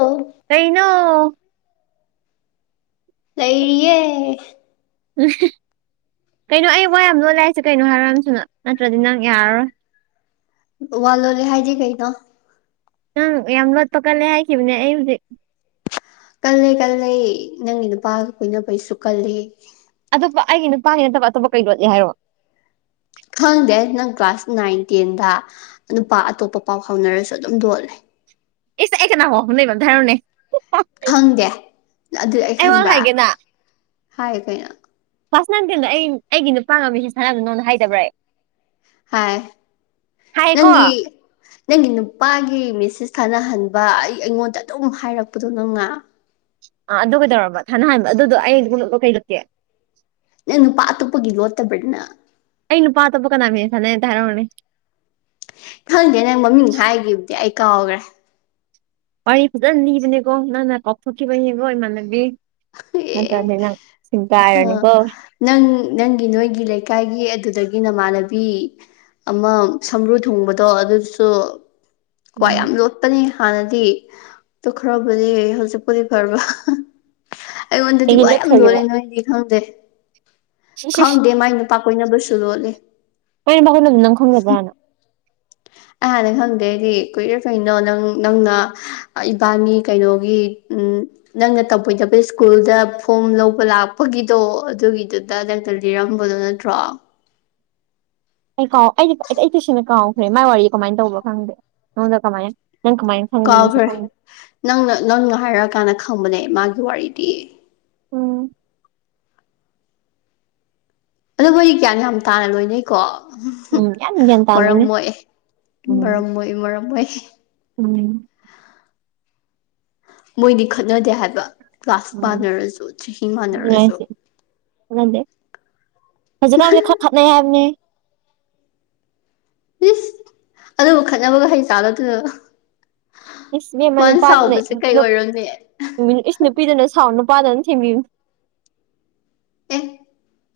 ꯑꯣ ꯀꯩꯅꯣ ꯂꯩꯔꯤꯌꯦ ꯀꯩꯅꯣ ꯑꯩ ꯋꯥ ꯌꯥꯝ ꯂꯣꯠꯂꯦ ꯍꯥꯏꯁꯦ ꯀꯩꯅꯣ ꯍꯥꯏꯔꯛꯑꯣ ꯌꯥꯝ ꯊꯨꯅꯥ ꯅꯠꯇ꯭ꯔꯗꯤ ꯅꯪ ꯌꯥꯔꯔꯣꯏ ꯋꯥ ꯂꯣꯠꯂꯦ ꯍꯥꯏꯗꯤ ꯀꯩꯩꯅꯣ ꯅꯪ ꯌꯥꯝ ꯂꯣꯠꯄ ꯀꯜꯂꯦ ꯍꯥꯏꯈꯤꯕꯅꯦ ꯑꯩ ꯍꯧꯖꯤꯛ ꯀꯜꯂꯦ ꯀꯜꯂꯦ ꯅꯪꯒꯤ ꯅꯨꯄꯥꯒ ꯀꯣꯏꯅꯕꯩꯁꯨ ꯀꯜꯂꯤ ꯑꯇꯣꯞꯄ ꯑꯩꯒꯤ ꯅꯨꯄꯥꯒꯤ ꯅꯠꯇꯕ ꯑꯇꯣꯞꯄ ꯀꯩ ꯂꯣꯠꯂꯤ ꯍꯥꯏꯔꯛꯑꯣ ꯈꯪꯗꯦ ꯅꯪ ꯀ꯭ꯂꯥꯁ ꯅꯥꯏꯟ ꯇꯦꯟꯗ ꯅꯨꯄꯥ ꯑꯇꯣꯞꯄ ꯄꯥꯎ ꯐꯥꯎꯅꯔꯁꯨ ꯑꯗꯨꯝ ꯂꯣꯠꯂꯦ ꯏꯁ ꯑꯩ ꯀꯅꯥ ꯄꯥꯎ ꯐꯥꯎꯅꯩꯕ ꯑꯝꯇ ꯍꯥꯏꯔꯛꯑꯣꯅꯦ ꯈꯪꯗꯦ ꯑꯗꯨ ꯑꯩ ꯈꯪꯕ꯭ꯔꯥ ꯍꯥꯏꯒꯦꯅ ꯍꯥꯏꯌꯦ ꯀꯩꯅꯣ ꯀ꯭ꯂꯥꯁ ꯅꯥꯏꯟ ꯇꯦꯟꯗ ꯑꯩ ꯑꯩꯒꯤ ꯅꯨꯄꯥꯒ ꯃꯦꯁꯦꯁ ꯊꯥꯅꯕꯗꯣ ꯅꯪꯉꯣꯟꯗ ꯍꯥꯏꯗꯕ꯭ꯔ ꯑꯩ ꯍꯥꯏ ꯍꯥꯏꯀꯣ ꯑ ꯅꯪꯒꯤ ꯅꯪꯒꯤ ꯅꯨꯄꯥꯒꯤ ꯃꯦꯁꯦꯁ ꯊꯥꯅꯍꯟꯕ ꯑꯩ ꯑꯩꯉꯣꯟꯗ ꯑꯗꯨꯝ ꯍꯥꯏꯔꯛꯄꯗꯣ ꯅꯪꯅ ꯑꯥ ꯑꯗꯨ ꯀꯩꯗꯧꯔꯕ ꯊꯥꯅ ꯍꯟꯕ ꯑꯗꯨꯗꯣ ꯑꯩ [unintelligible] ꯅꯪ ꯅꯨꯄꯥ ꯑꯇꯣꯞꯄꯒꯤ ꯂꯣꯠꯇꯕꯔ ꯅꯥ ꯑꯩ ꯅꯨꯄꯥ ꯑꯇꯣꯞꯄ ꯀꯅꯥ ꯃꯦꯁꯦꯁ ꯊꯥꯅꯩ ꯑꯝꯇ ꯍꯥꯏꯔꯛꯑꯣꯅꯦ ꯈꯪꯗꯦ ꯅꯪ ꯃꯃꯤꯡ ꯍꯥꯏꯒꯤꯕꯗꯤ ꯑꯩ ꯀꯥꯎꯒ꯭ꯔꯦ ꯋꯥꯔꯤ ꯐꯖꯟ ꯂꯤꯕꯅꯦ ꯀꯣ ꯅꯪꯅ ꯀꯥꯎꯊꯣꯛꯈꯤꯕꯩꯅꯦ ꯀꯣ ꯏꯃꯥꯟꯅꯕꯤ ꯑꯦ ꯅꯠꯇ꯭ꯔꯗꯤ ꯅꯪ ꯑ [unintelligible] ꯅꯪ ꯅꯪꯒꯤ ꯅꯣꯏꯒꯤ ꯂꯩꯀꯥꯏꯒꯤ ꯑꯗꯨꯗꯒꯤ ꯅꯃꯥꯟꯅꯕꯤ ꯑꯃꯥ ꯁꯝꯕ꯭ꯔꯨ ꯊꯨꯡꯕꯗꯣ ꯑꯗꯨꯁꯨ ꯋꯥ ꯎꯝ ꯌꯥꯝ ꯂꯣꯠꯄꯅꯦ ꯍꯥꯟꯅꯗꯤ ꯇꯨ ꯈꯔꯕꯨꯗꯤ ꯍꯧꯖꯤꯛꯄꯨꯗꯤ ꯐꯔꯕ ꯑꯩꯉꯣꯟꯗꯗꯤ ꯑꯩꯒꯤ ꯋꯥ ꯌꯥꯝ ꯂꯣꯜꯂꯦ ꯂꯣꯠꯈ꯭ꯔꯒꯦꯕ ꯅꯣꯏꯗꯤ ꯈꯪꯗꯦ ꯁꯤꯁ ꯈꯪꯗꯦ ꯃꯥꯏ ꯅꯨꯄꯥ ꯀꯣꯏꯅꯕꯁꯨ ꯂꯣꯠꯂꯤ ꯍꯣꯔꯦꯟ ꯃꯈꯨꯟ ꯑꯗꯨꯝ ꯅꯪ ꯈꯪꯒꯗ꯭ꯔꯥꯅ ꯑꯩ ꯍꯥꯟꯅ ꯈꯪꯗꯦ ꯑꯩꯗꯤ ꯀꯨꯏꯔꯦ ꯀꯩꯅꯣ ꯅꯪ ꯅꯪꯅ ꯏꯕꯥꯅꯤ ꯀꯩꯅꯣꯒꯤ ꯎꯝ ꯅꯪꯅ ꯇꯧꯕꯣꯏꯗꯕ ꯁ꯭ꯀꯨꯜꯗ ꯐꯣꯝ ꯂꯧꯕ ꯂꯥꯛꯄꯒꯤꯗꯣ ꯑꯗꯨꯒꯤꯗꯨ [unintelligible] ꯂꯤꯔꯝꯕꯗꯣ ꯅꯠꯇ꯭ꯔꯣ ꯑꯩ ꯀꯥꯎ ꯑꯩꯗꯤ ꯑꯩ ꯇꯁꯦꯡꯅ ꯀꯥꯎꯈ꯭ꯔꯦ ꯃꯥꯏ ꯋꯥꯔꯤ ꯀꯃꯥꯏ ꯇꯧꯕꯅꯣ ꯈꯪꯗꯦ ꯅꯉꯣꯟꯗ ꯀꯃꯥꯏꯅ ꯅꯪ ꯀꯃꯥꯏ ꯀꯥꯎꯈ꯭ꯔꯦ ꯅꯪꯅ ꯅꯪꯅ ꯍꯥꯏꯔꯛꯑꯀꯥꯟꯗ ꯈꯪꯕꯅꯦ ꯃꯥꯒꯤ ꯋꯥꯔꯤꯗꯤ ꯎꯝ ꯑꯗꯨꯕꯨ ꯑꯩ ꯒ꯭ꯌꯥꯟ ꯌꯥꯝ ꯇꯥꯅ ꯂꯣꯏꯅꯩ ꯀꯣ ꯎꯝ ꯌꯥꯝ ꯒ꯭ꯌꯥꯟ ꯃꯔꯝ ꯇꯥꯕꯅꯦ ꯃꯣꯛꯑꯦ ꯎꯝ ꯃꯔꯝ ꯃꯣꯑꯦ ꯃꯔꯝ ꯃꯣꯏ ꯎꯝ ꯃꯣꯏꯗꯤ ꯈꯠꯅꯗꯦ ꯍꯥꯏꯕ ꯀ꯭ꯂꯥꯁ ꯎꯝ ꯄꯥꯅꯔꯁꯨ ꯆꯍꯤ ꯃꯥꯟꯅꯔꯁꯨ ꯈꯠꯅꯗꯦ ꯍꯧꯖꯤꯛꯀꯥꯟꯗꯤ ꯈꯔ ꯈꯠꯅꯩ ꯍꯥꯏꯕꯅꯦ ꯏꯁ ꯑꯗꯨꯕꯨ ꯈꯠꯅꯕꯒ ꯍꯩ ꯖꯥꯠꯂꯣ ꯗꯨ ꯏꯁ ꯏꯕꯦꯝꯃ ꯃꯥꯅ ꯅꯨꯄꯥꯗꯨꯅ ꯁꯥꯎꯕꯁꯦ ꯀꯩ ꯑꯣꯏꯔꯝꯅꯤ ꯏꯁ ꯅꯨꯄꯤꯗꯨꯅ ꯁꯥꯎ ꯅꯨꯄꯥꯗꯨꯅ ꯊꯦꯝꯕꯤꯝꯅꯤ ꯑꯦ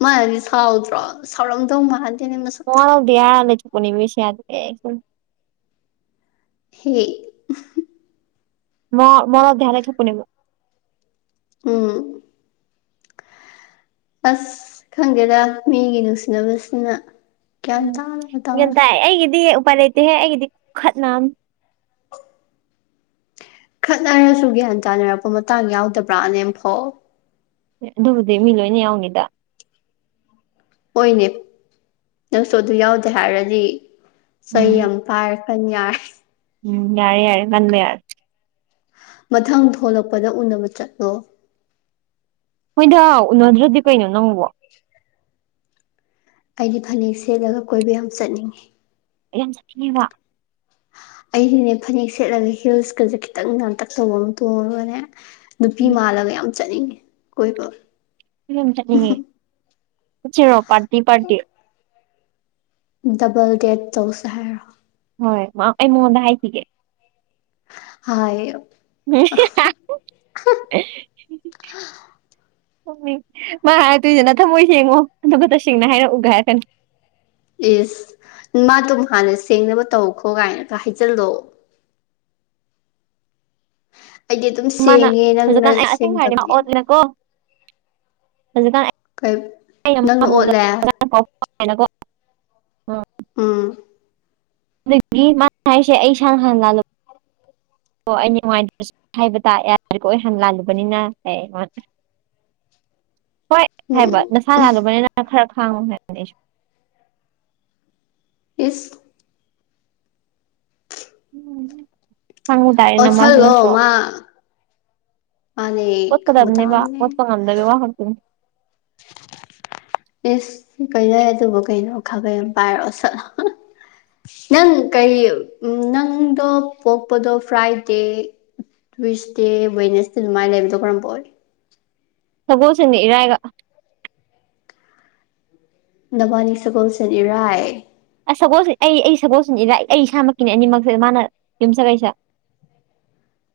ꯃꯥꯅꯗꯤ ꯁꯥꯎꯗ꯭ꯔꯣ ꯁꯥꯎꯔꯝꯗꯧ ꯃꯥꯜ ꯃꯋꯥ ꯂꯧꯗꯦ ꯍꯥꯏꯔ ꯂꯩꯊꯣꯛꯄꯅꯤ ꯃꯤ [unintelligible] ꯍꯤ ꯃꯥ ꯃꯋꯥ ꯂꯧꯗꯦ ꯍꯥꯏꯔ ꯂꯩꯊꯣꯛꯄꯅꯦꯕ ꯎꯝ ꯑꯁ ꯈꯪꯗꯦꯗ ꯃꯤꯒꯤ ꯅꯨꯡꯁꯤꯅꯕꯁꯤꯅ ꯒ꯭ꯌꯥꯟ ꯎꯝ ꯇꯥꯅ ꯒꯌꯥꯟ ꯇꯧꯔꯦ ꯇꯥꯏ ꯑꯩꯒꯤꯗꯤ ꯎꯄꯥꯏ ꯂꯩꯇꯦꯍꯦ ꯑꯩꯒꯤꯗꯤ ꯈꯨꯈꯠꯅꯝ ꯈꯠꯅꯔꯁꯨ ꯒ꯭ꯌꯥꯟ ꯇꯥꯅꯔꯛꯄ ꯃꯇꯥꯡ ꯌꯥꯎꯗꯕ꯭ꯔꯥꯅꯦ ꯑꯝꯐꯧ ꯑꯗꯨꯕꯨꯗꯤ ꯃꯤ ꯂꯣꯏ ꯌꯥꯎꯅꯤꯗ ꯍꯣꯏꯅꯦ ꯅꯪꯁꯨ ꯑꯗꯨ ꯌꯥꯎꯗꯦ ꯍꯥꯏꯔꯗꯤ ꯎꯝ ꯆ ꯩ ꯌꯥꯝ ꯄꯥꯔ ꯀꯟ ꯌꯥꯔ ꯎꯝ ꯌꯥꯔꯦ ꯌꯥꯔꯦ ꯅꯪꯅꯦ ꯃꯊꯪ ꯊꯣꯂꯛꯄꯗ ꯎꯅꯕ ꯆꯠꯂꯣ ꯃꯣꯏꯗ ꯎꯅꯗ꯭ꯔꯗꯤ ꯀꯩꯅꯣ ꯅꯪꯕꯣ ꯑꯩꯗꯤ ꯐꯅꯦꯛ ꯁꯦꯠꯂꯒ ꯀꯣꯏꯕ ꯌꯥꯝ ꯆꯠꯅꯤꯡꯉꯤ ꯑꯩ ꯌꯥꯝ ꯆꯥꯅꯤꯡꯉꯦꯕ ꯑꯩꯗꯤꯅꯦ ꯐꯅꯦꯛ ꯁꯦꯠꯂꯒ ꯍꯤꯜꯁꯀꯖꯦ ꯈꯤꯇꯪ ꯉꯝꯇꯛ ꯇꯩꯕ ꯑꯃ ꯇꯣꯡꯉꯒꯅꯦ ꯅꯨꯄꯤ ꯎꯝ ꯃꯥꯜꯂꯒ ꯌꯥꯝ ꯆꯠꯅꯤꯡꯉꯤ ꯀꯣꯏꯕ ꯑꯩꯖꯨ ꯌꯥꯝ ꯆꯠꯅꯤꯡꯉꯤ ꯆꯠꯁꯤꯔꯣ ꯄ꯭ꯔꯇꯤ ꯄ꯭ꯔꯇꯤ ꯗꯕꯜ ꯗꯦꯠ ꯇꯧꯁꯦ ꯍꯥꯏꯔꯣ ꯍꯣꯏ ꯃꯥ ꯑꯩ ꯃꯉꯣꯟꯗ ꯍꯥꯏꯈꯤꯒꯦ ꯍꯥꯢꯌꯣ [unintelligible] ꯄꯨꯛꯅꯤꯡ ꯃꯥ ꯍꯥꯏꯔꯛꯇꯣꯏꯖꯦ ꯅꯊꯥꯃꯣꯏ ꯁꯦꯡꯉꯨ ꯑꯗꯨꯒ ꯇꯁꯦꯡꯅ ꯍꯥꯏꯔꯛꯎꯒ ꯍꯥꯏꯔꯛꯀꯅꯤ ꯢꯁ ꯃꯥ ꯗꯨꯝ ꯍꯥꯟꯅ ꯁꯦꯡꯅꯕ ꯇꯧꯈꯣ ꯀꯥꯏꯅꯒ ꯍꯥꯏꯖꯜꯂꯣ ꯑꯩꯗꯤ ꯑꯗꯨꯝ ꯃꯥꯅ ꯁꯦꯡꯉꯦ ꯅꯪꯅ ꯍꯧꯖꯤꯛꯀꯥꯟ ꯑꯩ ꯑꯁꯦꯡꯕ ꯍꯥꯏꯒꯦ ꯃꯥ ꯁꯦꯡꯗꯕꯅꯦ ꯑꯣꯠꯅꯀꯣ ꯍꯧꯖꯤꯛꯀꯥꯟ ꯀꯩ ꯅꯪꯅ ꯑꯣꯠꯂꯦ [unintelligible] [unintelligible] ꯎꯝ ꯑꯗꯨꯒꯤ ꯃꯥ ꯍꯥꯏꯔꯤꯁꯦ ꯑꯩ ꯏꯁꯥꯅ ꯍꯥꯟꯅ ꯂꯜꯂꯨ ꯑꯣ ꯑꯩ ꯅꯨꯡꯉꯥꯏꯇ꯭ꯔꯁꯨ ꯍꯥꯏꯕ ꯇ ꯌꯥꯔꯦꯀꯣ ꯑꯩ ꯍꯥꯟ ꯂꯥꯜꯂꯨꯕꯅꯤꯅ ꯑꯦ ꯍꯣꯏ ꯍꯥꯏꯕ ꯎꯝ ꯅꯥꯁꯅ ꯂꯥꯜꯂꯨꯕꯅꯤꯅ ꯈꯥꯔ ꯈꯥꯡꯉꯨ ꯍꯥꯏꯕꯅꯤ ꯑꯩꯁꯨ ꯏꯁ [unintelligible] ꯇꯥꯏꯔꯦ ꯅꯃꯁꯨ ꯑꯣꯠꯁꯜꯂꯣ ꯅꯠꯇ꯭ꯔꯣ ꯃꯥ ꯃꯥꯅꯦ ꯈꯪꯕ ꯑꯣꯠꯀꯗꯕꯅꯦꯕ ꯇꯥꯕꯅꯦ ꯑꯣꯠꯄ ꯉꯝꯗꯕꯩ ꯋꯥ ꯈꯛꯇꯅꯤ [inaudible] ꯏꯁ ꯀꯩꯅꯦ ꯑꯗꯨꯕꯨ ꯀꯩꯅꯣ ꯈꯥꯕꯩ‌ ꯑꯃ ꯄꯥꯏꯔ ꯑꯣꯠꯁꯟꯂꯣ ꯅꯪ ꯀꯔꯤ ꯅꯪꯗꯣ ꯄꯣꯛꯄꯗꯣ ꯐ꯭ꯔꯥꯏꯗꯦ ꯇꯨꯁꯏꯁꯗꯦ ꯋꯦꯅꯦꯁꯗꯦ ꯑꯗꯨꯃꯥꯏꯅ ꯂꯩꯕꯗꯣ ꯀꯔꯝꯕ ꯑꯣꯏ ꯁꯒꯣꯜꯁꯦꯟꯒ ꯏꯔꯥꯢꯒ ꯅꯕꯥꯅꯤ ꯁꯒꯣꯜꯁꯦꯟ ꯏꯔꯥꯏ ꯑꯁ ꯁꯒꯣꯜꯁꯦꯜ ꯑꯩ ꯑꯩ ꯁꯒꯣꯜꯁꯦꯜ ꯏꯔꯥꯏ ꯑꯩ ꯏꯁꯥꯃꯛꯀꯤꯅꯤ ꯑꯅꯤꯃꯛꯁꯦ ꯃꯥꯅ ꯌꯨꯝ ꯁꯒꯩꯁ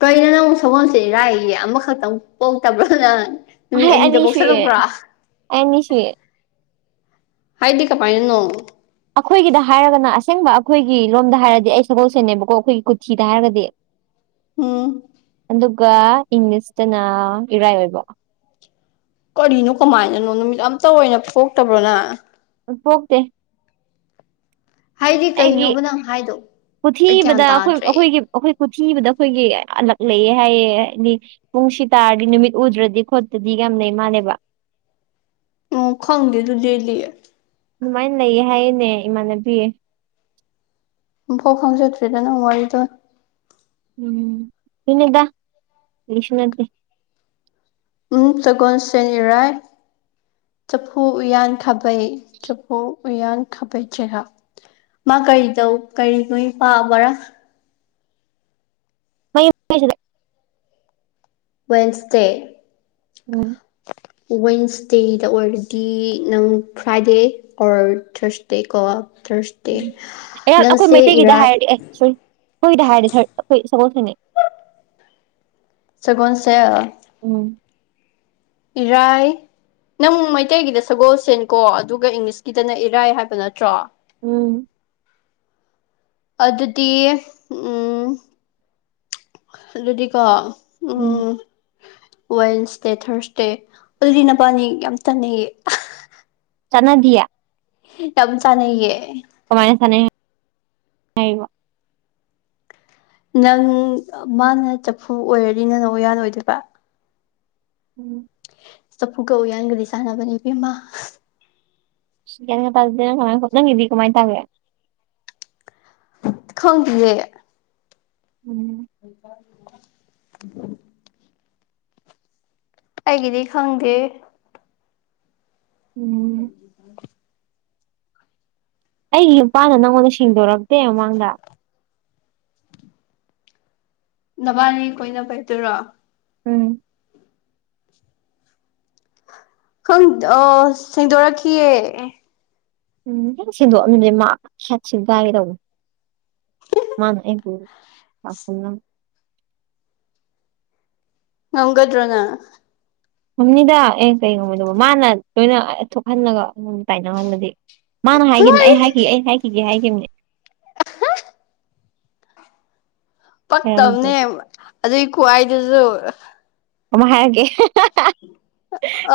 ꯀꯩꯅꯣ ꯅꯪ ꯕꯨ ꯁꯒꯣꯟꯁꯦꯟ ꯏꯔꯥꯏꯌꯦ ꯑꯃꯈꯛꯇꯪ ꯄꯣꯛꯇꯕ꯭ꯔꯣ ꯅꯪ ꯅꯨꯃꯤꯠ ꯑꯩ ꯑꯅꯤꯗ ꯑꯅꯤ ꯁꯨꯏꯌꯦ ꯄꯣꯛꯁꯟꯂꯛꯄ꯭ꯔꯣ ꯑꯩ ꯑꯅꯤ ꯁꯨꯏꯌꯦ ꯍꯥꯏꯗꯤ ꯀꯃꯥꯏꯅꯅꯣ ꯑꯈꯣꯏꯒꯤꯗ ꯍꯥꯏꯔꯒꯅ ꯑꯁꯦꯡꯕ ꯑꯈꯣꯏꯒꯤ ꯂꯣꯝꯗ ꯍꯥꯏꯔꯗꯤ ꯑꯩ ꯁꯒꯣꯜꯁꯦꯟ ꯅꯦꯕꯀꯣ ꯑꯈꯣꯏꯒꯤ ꯀꯨꯊꯤꯗ ꯍꯥꯏꯔꯒꯗꯤ ꯎꯝ ꯑꯗꯨꯒ ꯏꯪꯂꯤꯁꯇꯅ ꯏꯔꯥꯏ ꯑꯣꯏꯕ ꯀꯔꯤꯅꯣ ꯀꯃꯥꯏꯅꯅꯣ ꯅꯨꯃꯤꯠ ꯑꯝꯇ ꯑꯣꯏꯅ ꯊꯣꯛꯇꯕ꯭ꯔꯣ ꯅꯪ ꯊꯣꯛꯇꯦ ꯍꯥꯏꯗꯤ ꯑꯩꯒꯤ ꯀꯩꯅꯣꯕ ꯅꯪ ꯍꯥꯏꯗꯣ ꯀꯨꯊꯤ ꯑꯩ ꯢꯕꯗ ꯒ꯭ꯌꯥꯟ ꯑꯈꯣꯏ ꯇꯥꯗ꯭ꯔꯦ ꯑꯈꯣꯏꯒꯤ ꯑꯈꯣꯏ ꯀꯨꯊꯤ ꯢꯕꯗ ꯑꯈꯣꯏꯒꯤ ꯑꯂꯛ ꯂꯩꯌꯦ ꯍꯥꯏꯌꯦ ꯍꯥꯏꯗꯤ ꯄꯨꯡꯁꯤ ꯇꯥꯔꯗꯤ ꯅꯨꯃꯤꯠ ꯎꯗ꯭ꯔꯗꯤ ꯈꯣꯠꯇꯗꯤ ꯌꯥꯝ ꯂꯩꯩ ꯃꯥꯜꯂꯦꯕ ꯑꯣ ꯈꯪꯗꯦ ꯑꯗꯨꯗꯤ ꯑꯩꯗꯤ ꯑꯗꯨꯃꯥꯏ ꯂꯩꯌꯦ ꯍꯥꯏꯌꯦ ꯅꯦ ꯏꯃꯥꯟꯅꯕꯤ ꯑꯝ ꯐꯥꯎ ꯈꯪꯖꯗ꯭ꯔꯤꯗ ꯅꯪ ꯋꯥꯔꯤꯗꯣ ꯎꯝ ꯗꯨꯅꯤꯗ ꯀꯩꯁꯨ ꯅꯇꯦ ꯎꯝ ꯁꯒꯣꯟ ꯁꯦꯟ ꯢꯔꯥꯏ ꯆꯐꯨ ꯎꯌꯥꯟ ꯈꯥꯕꯩ ꯆꯐꯨ ꯎꯌꯥꯟ ꯈꯥꯕꯩ ꯆꯦꯒꯞ ꯃꯥ ꯀꯔꯤ ꯇꯧ ꯀꯔꯤ ꯅꯣꯏ ꯄꯥꯕꯔꯥ ꯃꯌꯨ ꯍꯥꯏꯁꯤꯗꯤ ꯋꯦꯟꯁꯇꯦ ꯎꯝ ꯋꯦꯟꯁꯗꯦꯗ ꯑꯣꯏꯔꯗꯤ ꯅꯪ ꯐ꯭ꯔꯥꯏꯗꯦ ꯑꯣꯔ ꯊ꯭ꯔꯁꯇꯦ ꯀꯣ ꯊ꯭ꯔꯁ ꯎꯝ ꯑꯌꯥ ꯑꯩꯈꯣꯏ ꯃꯩꯇꯩꯒꯤꯗ ꯍꯥꯏꯔꯗꯤ ꯑꯦ ꯁꯣꯔꯤ ꯑꯩꯈꯣꯏꯗ ꯍꯥꯏꯔꯗꯤ ꯊꯔꯠ ꯑꯩꯈꯣꯏ ꯁꯒꯣꯜꯁꯦꯟꯅꯦ ꯁꯒꯣꯟꯁꯦꯜ ꯎꯝ ꯏꯔꯥꯏ ꯅꯪ ꯃꯩꯇꯩꯒꯤꯗ ꯁꯒꯣꯜꯁꯦꯟ ꯀꯣ ꯑꯗꯨꯒ ꯏꯪꯂꯤꯁꯀꯤꯗꯅ ꯏꯔꯥꯏ ꯍꯥꯏꯕ ꯅꯠꯇ꯭ꯔꯣ ꯎꯝ ꯑꯗꯨꯗꯤ ꯎꯝ ꯑꯗꯨꯗꯤꯀꯣ ꯎꯝ ꯋꯦꯟꯁꯗꯦ ꯊ꯭ꯔꯁꯗꯦ ꯑꯗꯨꯗꯤ ꯅꯕꯥꯟꯅꯤ ꯌꯥꯝ ꯆꯥꯟꯅꯩꯌꯦ ꯆꯥꯟꯅꯗꯤꯌꯦ ꯌꯥꯝ ꯆꯥꯅꯩꯌꯦ ꯀꯃꯥꯏꯅ ꯆꯥꯅꯩ ꯍꯥꯏꯔꯤꯕ ꯅꯪ ꯃꯥꯅ ꯆꯐꯨ ꯑꯣꯏꯔꯗꯤ ꯅꯪꯅ ꯎꯌꯥꯟ ꯑꯣꯏꯗꯣꯏꯕ ꯎꯝ ꯆꯐꯨ ꯒ ꯎꯌꯥꯟꯒꯗꯤ ꯆꯥꯟꯅꯕꯅꯦ ꯏꯕꯦꯝꯃꯥ ꯒꯌꯥꯟꯒ ꯇꯥꯗꯦꯗ ꯀꯃꯥꯏ ꯍꯣꯠ ꯅꯪꯒꯤꯗꯤ ꯀꯃꯥꯏꯇꯥꯒꯦ ꯈꯪꯗꯤꯌꯦ ꯎꯝ [unintelligible] ꯑꯩꯒꯤꯗꯤ ꯈꯪꯗꯦ ꯎꯝ ꯑꯩꯒꯤ ꯅꯨꯄꯥꯅ ꯅꯪꯉꯣꯟꯗ ꯁꯦꯡꯗꯣꯔꯛꯇꯦ ꯃꯃꯥꯡꯗ ꯅꯕꯥꯟꯅꯤ ꯀꯣꯏꯅꯕꯩꯗꯨꯔꯣ ꯎꯝ ꯈꯪ ꯑꯣ ꯁꯦꯡꯗꯣꯔꯛꯈꯤꯌꯦ ꯑꯦ ꯎꯝ ꯍꯦꯛ ꯁꯦꯛꯗꯣꯛ ꯑꯝꯗꯗꯤ ꯃꯥ ꯈ ꯊꯤꯟꯒꯥꯏꯒꯦ ꯇꯧꯅꯦ ꯃꯥꯅ ꯑꯩꯕꯨ [unintelligible] ꯉꯝꯒꯗ꯭ꯔꯣ ꯅꯪ ꯉꯝꯅꯤꯗ ꯑꯦ ꯀꯩ ꯉꯝꯃꯣꯏꯗꯣꯕ ꯃꯥꯅ ꯂꯣꯏꯅ ꯑ ꯑ ꯊꯣꯛꯍꯜꯂꯒ ꯑꯩꯉꯣꯟ ꯇꯥꯏꯅ ꯍꯟꯕꯗꯤ ꯃꯥꯅ ꯍꯥꯏꯒꯤꯝꯅꯦ ꯑꯩ ꯍꯥꯏꯈꯤꯒꯦ ꯑꯩ ꯍꯥꯏꯈꯤꯒꯦ ꯍꯥꯏꯒꯤꯝꯅꯦ ꯄꯛꯇꯕꯅꯦ ꯍꯥꯏꯔꯝꯗ꯭ꯔꯗꯤ ꯑꯗꯨꯏ ꯈꯨ ꯍꯥꯏꯗꯨꯖꯨ ꯃꯃꯥ ꯍꯥꯏꯔꯒꯦ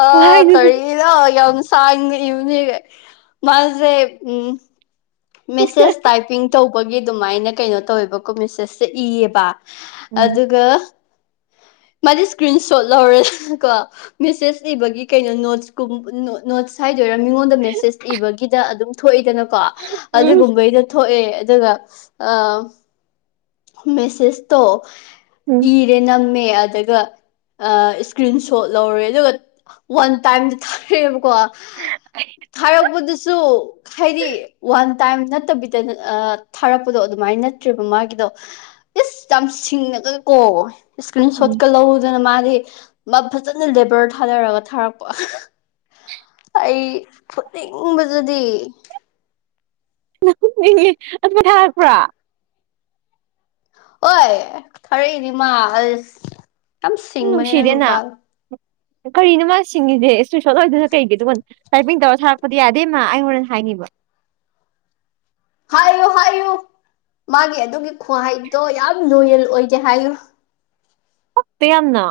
ꯑꯥ ꯈꯨꯍꯥꯏꯗꯨꯗ ꯀꯔꯤ ꯏꯔꯣ ꯌꯥꯝ ꯁꯥꯡꯅ ꯏꯕꯅꯤ ꯃꯥꯁꯦ ꯎꯝ ꯃꯦꯁꯦꯁ ꯇꯥꯏꯞꯄꯤꯡ ꯇꯧꯕꯒꯤ ꯑꯗꯨꯃꯥꯏꯅ ꯀꯩꯅꯣ ꯇꯧꯋꯦꯕꯀꯣ ꯃꯦꯁꯦꯁꯁꯦ ꯏꯌꯦꯕ ꯎꯝ ꯑꯗꯨꯒ ꯃꯥꯗꯤ ꯏꯁꯀ꯭ꯔꯤꯟ ꯁꯣꯠ ꯂꯧꯔꯦ ꯀꯣ ꯃꯦꯁꯦꯁ ꯏꯕꯒꯤ ꯀꯩꯅꯣ ꯅꯣꯠꯁꯀꯨꯝ ꯅꯣ ꯅꯣꯠꯁ ꯍꯥꯏꯗꯣꯏꯔ ꯃꯤꯉꯣꯟꯗ ꯃꯦꯁꯦꯁ ꯏꯕꯒꯤꯗ ꯑꯗꯨꯝ ꯊꯣꯛꯏꯗꯅꯀꯣ ꯎꯝ ꯑꯗꯨꯒꯨꯝꯕꯩꯗ ꯊꯣꯛꯑꯦ ꯑꯗꯨꯒ ꯑꯝ ꯃꯦꯁꯦꯁꯇꯣ ꯎꯝ ꯏꯔꯦ ꯅꯝꯃꯦ ꯑꯗꯨꯒ ꯑꯥ ꯏꯁꯀ꯭ꯔꯤꯟ ꯁꯣꯠ ꯂꯧꯔꯦ ꯑꯗꯨꯒ ꯋꯥꯟ ꯇꯥꯏꯝ ꯊꯥꯔꯛꯑꯦꯕꯀꯣ ꯊꯥꯔꯛꯄꯗꯨꯁꯨ ꯍꯥꯏꯗꯤ ꯋꯥꯟ ꯇꯥꯏꯝ ꯅꯠꯇꯕꯤꯗ ꯑꯥ ꯊꯥꯔꯛꯄꯗꯣ ꯑꯗꯨꯃꯥꯏꯅ ꯅꯠꯇ꯭ꯔꯦꯕ ꯃꯥꯒꯤꯗꯣ ꯏꯁ ꯌꯥꯝ ꯁꯤꯡꯉꯅꯒꯀꯣ ꯁ꯭ꯀ꯭ꯔꯤꯟ ꯎꯝ ꯁꯣꯠꯀ ꯂꯧꯗꯅ ꯃꯥꯗꯤ ꯃꯥ ꯐꯖꯅ ꯂꯦꯕꯔ ꯊꯥꯗꯔꯒ ꯊꯥꯔꯛꯄ ꯑꯩ ꯐꯨꯅꯤꯡꯕꯖꯤꯗꯤ [unintelligible] ꯑꯗꯨ ꯊꯥꯔꯛꯄ꯭ꯔꯥ ꯑꯣꯏ ꯊꯥꯔꯛꯏꯅꯦ ꯃꯥ ꯑꯁ ꯌꯥꯝ ꯨꯎꯝ ꯁꯤꯡꯕꯅꯦ ꯅꯪ ꯅꯨꯡꯁꯤꯗꯦꯅ ꯅꯨꯄꯥꯗꯣ ꯀꯔꯤꯅꯣ ꯃꯥ ꯁꯤꯡꯉꯦꯗꯤ ꯁ꯭ꯀꯤꯟ ꯁꯣꯠ ꯂꯧꯔꯤꯗꯨꯅ ꯀꯩꯒꯤ ꯑꯗꯨꯒ ꯇꯥꯏꯄꯤꯡ ꯇꯧꯔ ꯊꯥꯔꯛꯄꯗꯤ ꯌꯥꯗꯦ ꯃꯥ ꯑꯩ ꯍꯣꯔꯦꯟ ꯍꯥꯏꯅꯤꯕ ꯍꯥꯏꯌꯨ ꯍꯥꯏꯌꯨ ꯃꯥꯒꯤ ꯑꯗꯨꯒꯤ ꯈꯨꯍꯥꯏꯗꯣ ꯌꯥꯝ ꯂꯣꯌꯜ ꯑꯣꯏꯗꯦ ꯍꯥꯏꯌꯨ ꯄꯛꯇꯦ ꯌꯥꯝꯅ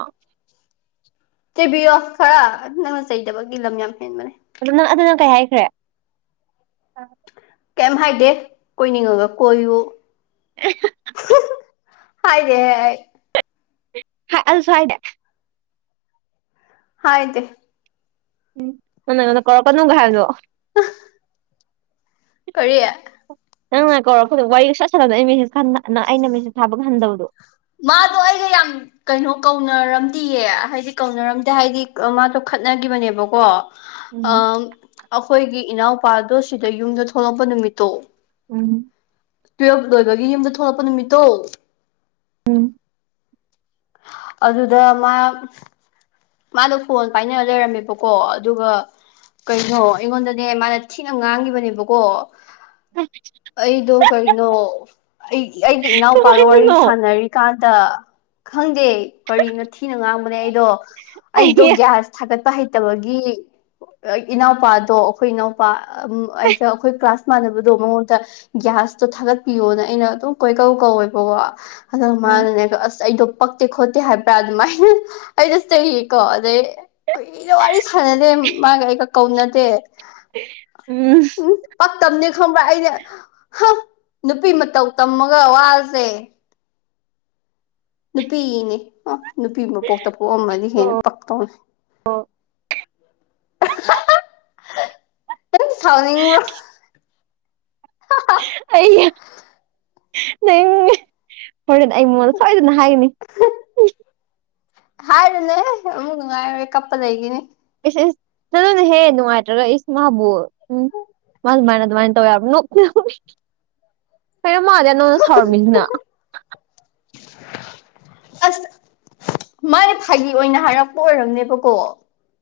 ꯆꯩꯕꯤꯌꯣ ꯈꯔ ꯅꯪꯅ ꯆꯩꯗꯕꯒꯤ ꯂꯝ ꯌꯥꯝ ꯍꯦꯟꯕꯅꯦ ꯑꯗꯨ ꯅꯪ ꯑꯗꯨ ꯅꯪ ꯀꯩ ꯍꯥꯏꯈ꯭ꯔꯦ ꯀꯩꯝ ꯍꯥꯏꯗꯦ ꯀꯣꯏꯅꯤꯡꯉꯒ ꯀꯣꯏꯌꯨ ꯑꯦ ꯍꯥ ꯍꯥ [unintelligible] ꯍꯥꯏꯗꯦꯍꯦ ꯑꯩ ꯍꯥ ꯑꯗꯨꯁꯨ ꯍꯥꯏꯗꯦ ꯍꯥꯏꯗꯦ ꯎꯝ ꯅꯪ ꯅꯥ ꯀꯣꯔꯛꯀꯅꯨꯒ ꯍꯥꯏꯕꯗꯣ ꯑꯥ [unintelligible] ꯀꯔꯤ ꯅꯪꯅ ꯀꯧꯔꯛꯄꯗꯣ ꯋꯥꯔꯤ ꯁꯨꯁꯥꯟ ꯁꯥꯟꯅꯗꯣ ꯑꯩ ꯃꯦꯁꯦꯁ ꯀꯟꯅ ꯑꯩꯅ ꯃꯦꯁꯦꯖ ꯊꯥꯕꯒ ꯍꯟꯗꯕꯗꯣ ꯃꯥꯗꯣ ꯑꯩꯗꯣ ꯌꯥꯝ ꯀꯩꯅꯣ ꯀꯧꯅꯔꯝꯇꯤꯌꯦ ꯍꯥꯏꯗꯤ ꯀꯧꯅꯔꯝꯗꯦ ꯍꯥꯏꯗꯤ ꯃꯥꯖꯨ ꯈꯠꯅꯒꯤꯕꯅꯦꯕꯀꯣ ꯎꯝ ꯑꯥ ꯑꯈꯣꯏꯒꯤ ꯏꯅꯥꯎꯄꯥꯗꯣ ꯁꯤꯗ ꯌꯨꯝꯗ ꯊꯣꯛꯂꯛꯄ ꯅꯨꯃꯤꯠꯇꯣ ꯎꯝ ꯇꯨꯌꯦꯜꯕ ꯂꯣꯏꯕꯒꯤ ꯌꯨꯝꯗ ꯊꯣꯛꯂꯛꯄ ꯅꯨꯃꯤꯠꯇꯣ ꯎꯝ ꯑꯗꯨꯗ ꯃꯥ ꯃꯥꯗꯣ ꯐꯣꯟ ꯄꯥꯏꯅꯔ ꯂꯩꯔꯝꯃꯦꯕꯀꯣ ꯑꯗꯨꯒ ꯀꯩꯅꯣ ꯑꯩꯉꯣꯟꯗꯅꯦ ꯃꯥꯅ ꯊꯤꯅ ꯉꯥꯡꯒꯤꯕꯅꯦꯕꯀꯣ ꯎ ꯑꯩꯗꯣ ꯀꯔꯤꯅꯣ ꯑꯩ ꯑꯩꯒꯤ ꯏꯅꯥꯎꯄꯥꯒ ꯋꯥꯔꯤ ꯀꯃꯥꯏꯅꯅꯣ ꯁꯥꯟꯅꯔꯤ ꯀꯥꯟꯗ ꯈꯪꯗꯦ ꯀꯔꯤꯅꯣ ꯊꯤꯅ ꯉꯥꯡꯕꯅꯦ ꯑꯩꯗꯣ ꯑꯩꯗꯣ ꯑꯩ ꯒ꯭ꯌꯥ ꯑꯥꯁ ꯊꯥꯒꯠꯄ ꯍꯩꯇꯕꯒꯤ ꯏꯅꯥꯎꯄꯥꯗꯣ ꯑꯩꯈꯣꯏ ꯏꯅꯥꯎ ꯄꯥ ꯑꯝ ꯑꯩꯒ ꯑꯩꯈꯣꯏ ꯀ꯭ꯂꯥꯁ ꯃꯥꯟꯅꯕꯗꯣ ꯃꯉꯣꯟꯗ ꯒ꯭ꯌꯥꯁꯇꯣ ꯊꯥꯒꯠꯄꯤꯌꯣꯅ ꯑꯩꯅ ꯑꯗꯨꯝ ꯀꯣꯏꯀꯧ ꯀꯧꯋꯦꯕꯀꯣ ꯍꯟꯗꯛ ꯎꯝ ꯃꯥꯅꯅꯦ ꯑꯁ ꯑꯩꯗꯣ ꯄꯛꯇꯦ ꯈꯣꯠꯇꯦ ꯍꯥꯏꯕ꯭ꯔꯥ ꯑꯗꯨꯃꯥꯏꯅ ꯑꯩꯗꯣ ꯆꯩ ꯀꯣ ꯑꯗꯩ ꯀꯨꯏꯅ ꯋꯥꯔꯤ ꯁꯥꯟꯅꯗꯦ ꯃꯥꯒ ꯑꯩꯒ ꯀꯧꯅꯗꯦ ꯎꯝ ꯄꯛꯇꯝꯅꯦ ꯈꯪꯕ꯭ꯔꯥ ꯑꯩꯅ ꯍꯥ ꯅꯨꯄꯤ ꯃꯇꯧ ꯇꯝꯃꯒ ꯋꯥꯁꯦ ꯅꯨꯄꯤꯅꯤ ꯑ ꯅꯨꯄꯤ ꯃꯄꯣꯛꯇ ꯄꯣꯛꯑꯝꯃꯗꯤ ꯍꯦꯟꯅ ꯄꯛꯇꯧꯅꯤ ꯅꯪꯪ ꯁꯥꯎꯅꯤꯡꯕ꯭ꯔꯣ ꯑꯩꯌꯥ ꯅꯪ ꯍꯣꯔꯦꯟ ꯑꯩ ꯃꯉꯣꯟꯗ ꯁꯣꯏꯗꯅ ꯍꯥꯏꯒꯅꯤ [unintelligible] ꯍꯥꯏꯔꯨꯅꯨꯍꯦ ꯑꯃꯨꯛ ꯅꯨꯡꯉꯥꯏꯔꯣꯏ ꯀꯞꯄ ꯂꯩꯒꯤꯅꯤ ꯏꯁ ꯏꯁ ꯆꯠꯂꯨ ꯅꯦꯍꯦ ꯅꯨꯡꯉꯥꯏꯇ꯭ꯔꯒ ꯏꯁ ꯃꯥꯕꯨ ꯎꯝ ꯃꯥꯅ ꯑꯗꯨꯃꯥꯏꯅ ꯑꯗꯨꯃꯥꯏꯅ ꯇꯧ ꯌꯥꯕ꯭ꯔꯣ ꯅꯣꯛꯅꯕꯒꯤ [inaudible] ꯀꯩꯅꯣ ꯃꯥ ꯑꯗꯨꯌꯥꯝ ꯅꯉꯣꯟꯅ ꯁꯥꯎꯔꯃꯤꯖꯤꯅ ꯑꯁ ꯃꯥꯌꯤ ꯑꯣꯏꯅ ꯍꯥꯏꯔꯛꯄ ꯑꯣꯏꯔꯝꯅꯦꯕꯀꯣ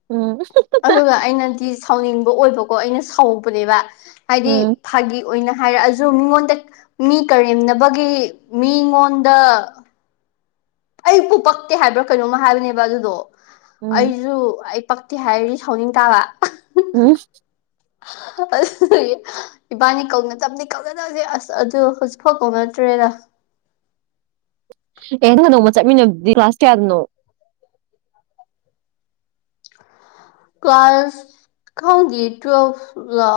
ꯎꯝ ꯑꯗꯨꯒ ꯑꯩꯅꯗꯤ ꯁꯥꯎꯅꯤꯡꯕ ꯑꯣꯏꯕꯀꯣ ꯑꯩꯅ ꯁꯥꯎꯄꯅꯦꯕ ꯍꯥꯏꯗꯤ ꯎꯝ ꯐꯥꯒꯤ ꯑꯣꯏꯅ ꯍꯥꯏꯔꯛꯑꯖꯨ ꯃꯤꯉꯣꯟꯗꯛ ꯃꯤ ꯀꯔꯦꯝꯅꯕꯒꯤ ꯃꯤꯉꯣꯟꯗ ꯑꯩꯕꯨ ꯄꯛꯇꯦ ꯍꯥꯏꯕ꯭ꯔꯥ ꯀꯩꯅꯣꯝꯃ ꯍꯥꯏꯕꯅꯦꯕ ꯑꯗꯨꯗꯣ ꯎꯝ ꯑꯩꯖꯨ ꯑꯩ ꯄꯛ ꯇꯦ ꯍꯥꯏꯔꯗꯤ ꯁꯥꯎꯅꯤꯡ ꯇꯥꯕ ꯋꯨꯑꯨꯝ [unintelligible] ꯏꯕꯥꯅꯤ ꯀꯧꯅ ꯗꯞꯗꯤ ꯀꯧꯅꯗꯕꯖꯦ ꯑꯁ ꯑꯗꯨ ꯍꯧꯖꯤꯛꯐꯥꯎ ꯀꯧꯅꯗ꯭ꯔꯦꯗ ꯑꯦꯡꯒ ꯅꯣꯡꯃ ꯆꯠꯃꯤꯟꯅꯕꯗꯤ ꯀ꯭ꯂꯥꯁ ꯀꯌꯥꯅꯣ ꯀ꯭ꯂꯥꯁ ꯈꯪꯗꯤꯌꯦ ꯇ꯭ꯋꯦꯜꯐ ꯂꯥ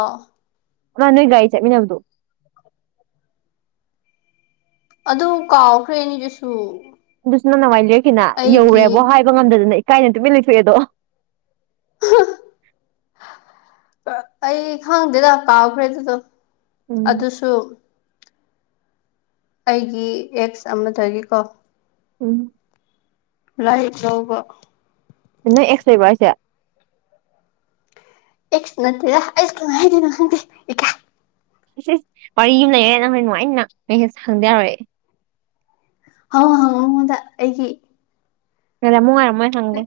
ꯑꯒ ꯅꯣꯢ ꯒꯥꯔꯤ ꯆꯠꯃꯤꯟꯅꯕꯗꯣ ꯑꯗꯨ ꯀꯥꯎꯈ꯭ꯔꯦ ꯑꯅꯤꯗꯨꯁꯨ ꯑꯗꯨꯁꯨ ꯅꯪꯅ ꯋꯥꯔꯤ ꯂꯤꯔꯛꯈꯤꯅ ꯑꯩꯒꯤ ꯌꯧꯔꯦꯕꯣ ꯍꯥꯏꯕ ꯉꯝꯗꯗꯅ ꯏꯀꯥꯏꯅ ꯇꯨꯃꯤꯟ ꯂꯩꯊꯣꯛꯑꯦꯗꯣ ꯑꯥ ꯑꯩ ꯈꯪꯗꯦꯗ ꯀꯥꯎꯈ꯭ꯔꯦ ꯑꯗꯨꯗꯣ ꯎꯝ ꯑꯗꯨꯁꯨ ꯑꯩꯒꯤ ꯑꯦꯛꯁ ꯑꯃꯗꯒꯤꯀꯣ ꯎꯝ ꯂꯥꯏꯛ ꯂꯧꯕ ꯅ ꯑꯦꯛꯁ ꯂꯩꯕ꯭ꯔꯣ ꯍꯥꯏꯁꯦ ꯑꯦꯁ ꯅꯠꯇꯦꯌꯥ ꯑꯩꯁꯨ ꯀꯃꯥꯏ ꯍꯥꯏꯗꯣꯅꯣ ꯈꯪꯗꯦ ꯏꯀꯥꯢ ꯏꯁ ꯏꯁ ꯋꯥꯔꯤ ꯑꯝ ꯂꯩꯔꯦ ꯅꯪ ꯍꯣꯔꯦꯟ ꯅꯨꯡꯉꯥꯢꯅꯤꯅꯪ [unintelligible] ꯍꯪꯗ ꯌꯥꯔꯣꯏ ꯑꯩ ꯍꯉꯣ ꯍꯉꯣ ꯉꯣꯟꯗ ꯑꯩꯒꯤ ꯉꯥꯏꯔꯝꯃꯣ ꯉꯥꯏꯔꯝꯃꯣ ꯑꯩ ꯍꯪꯒꯦ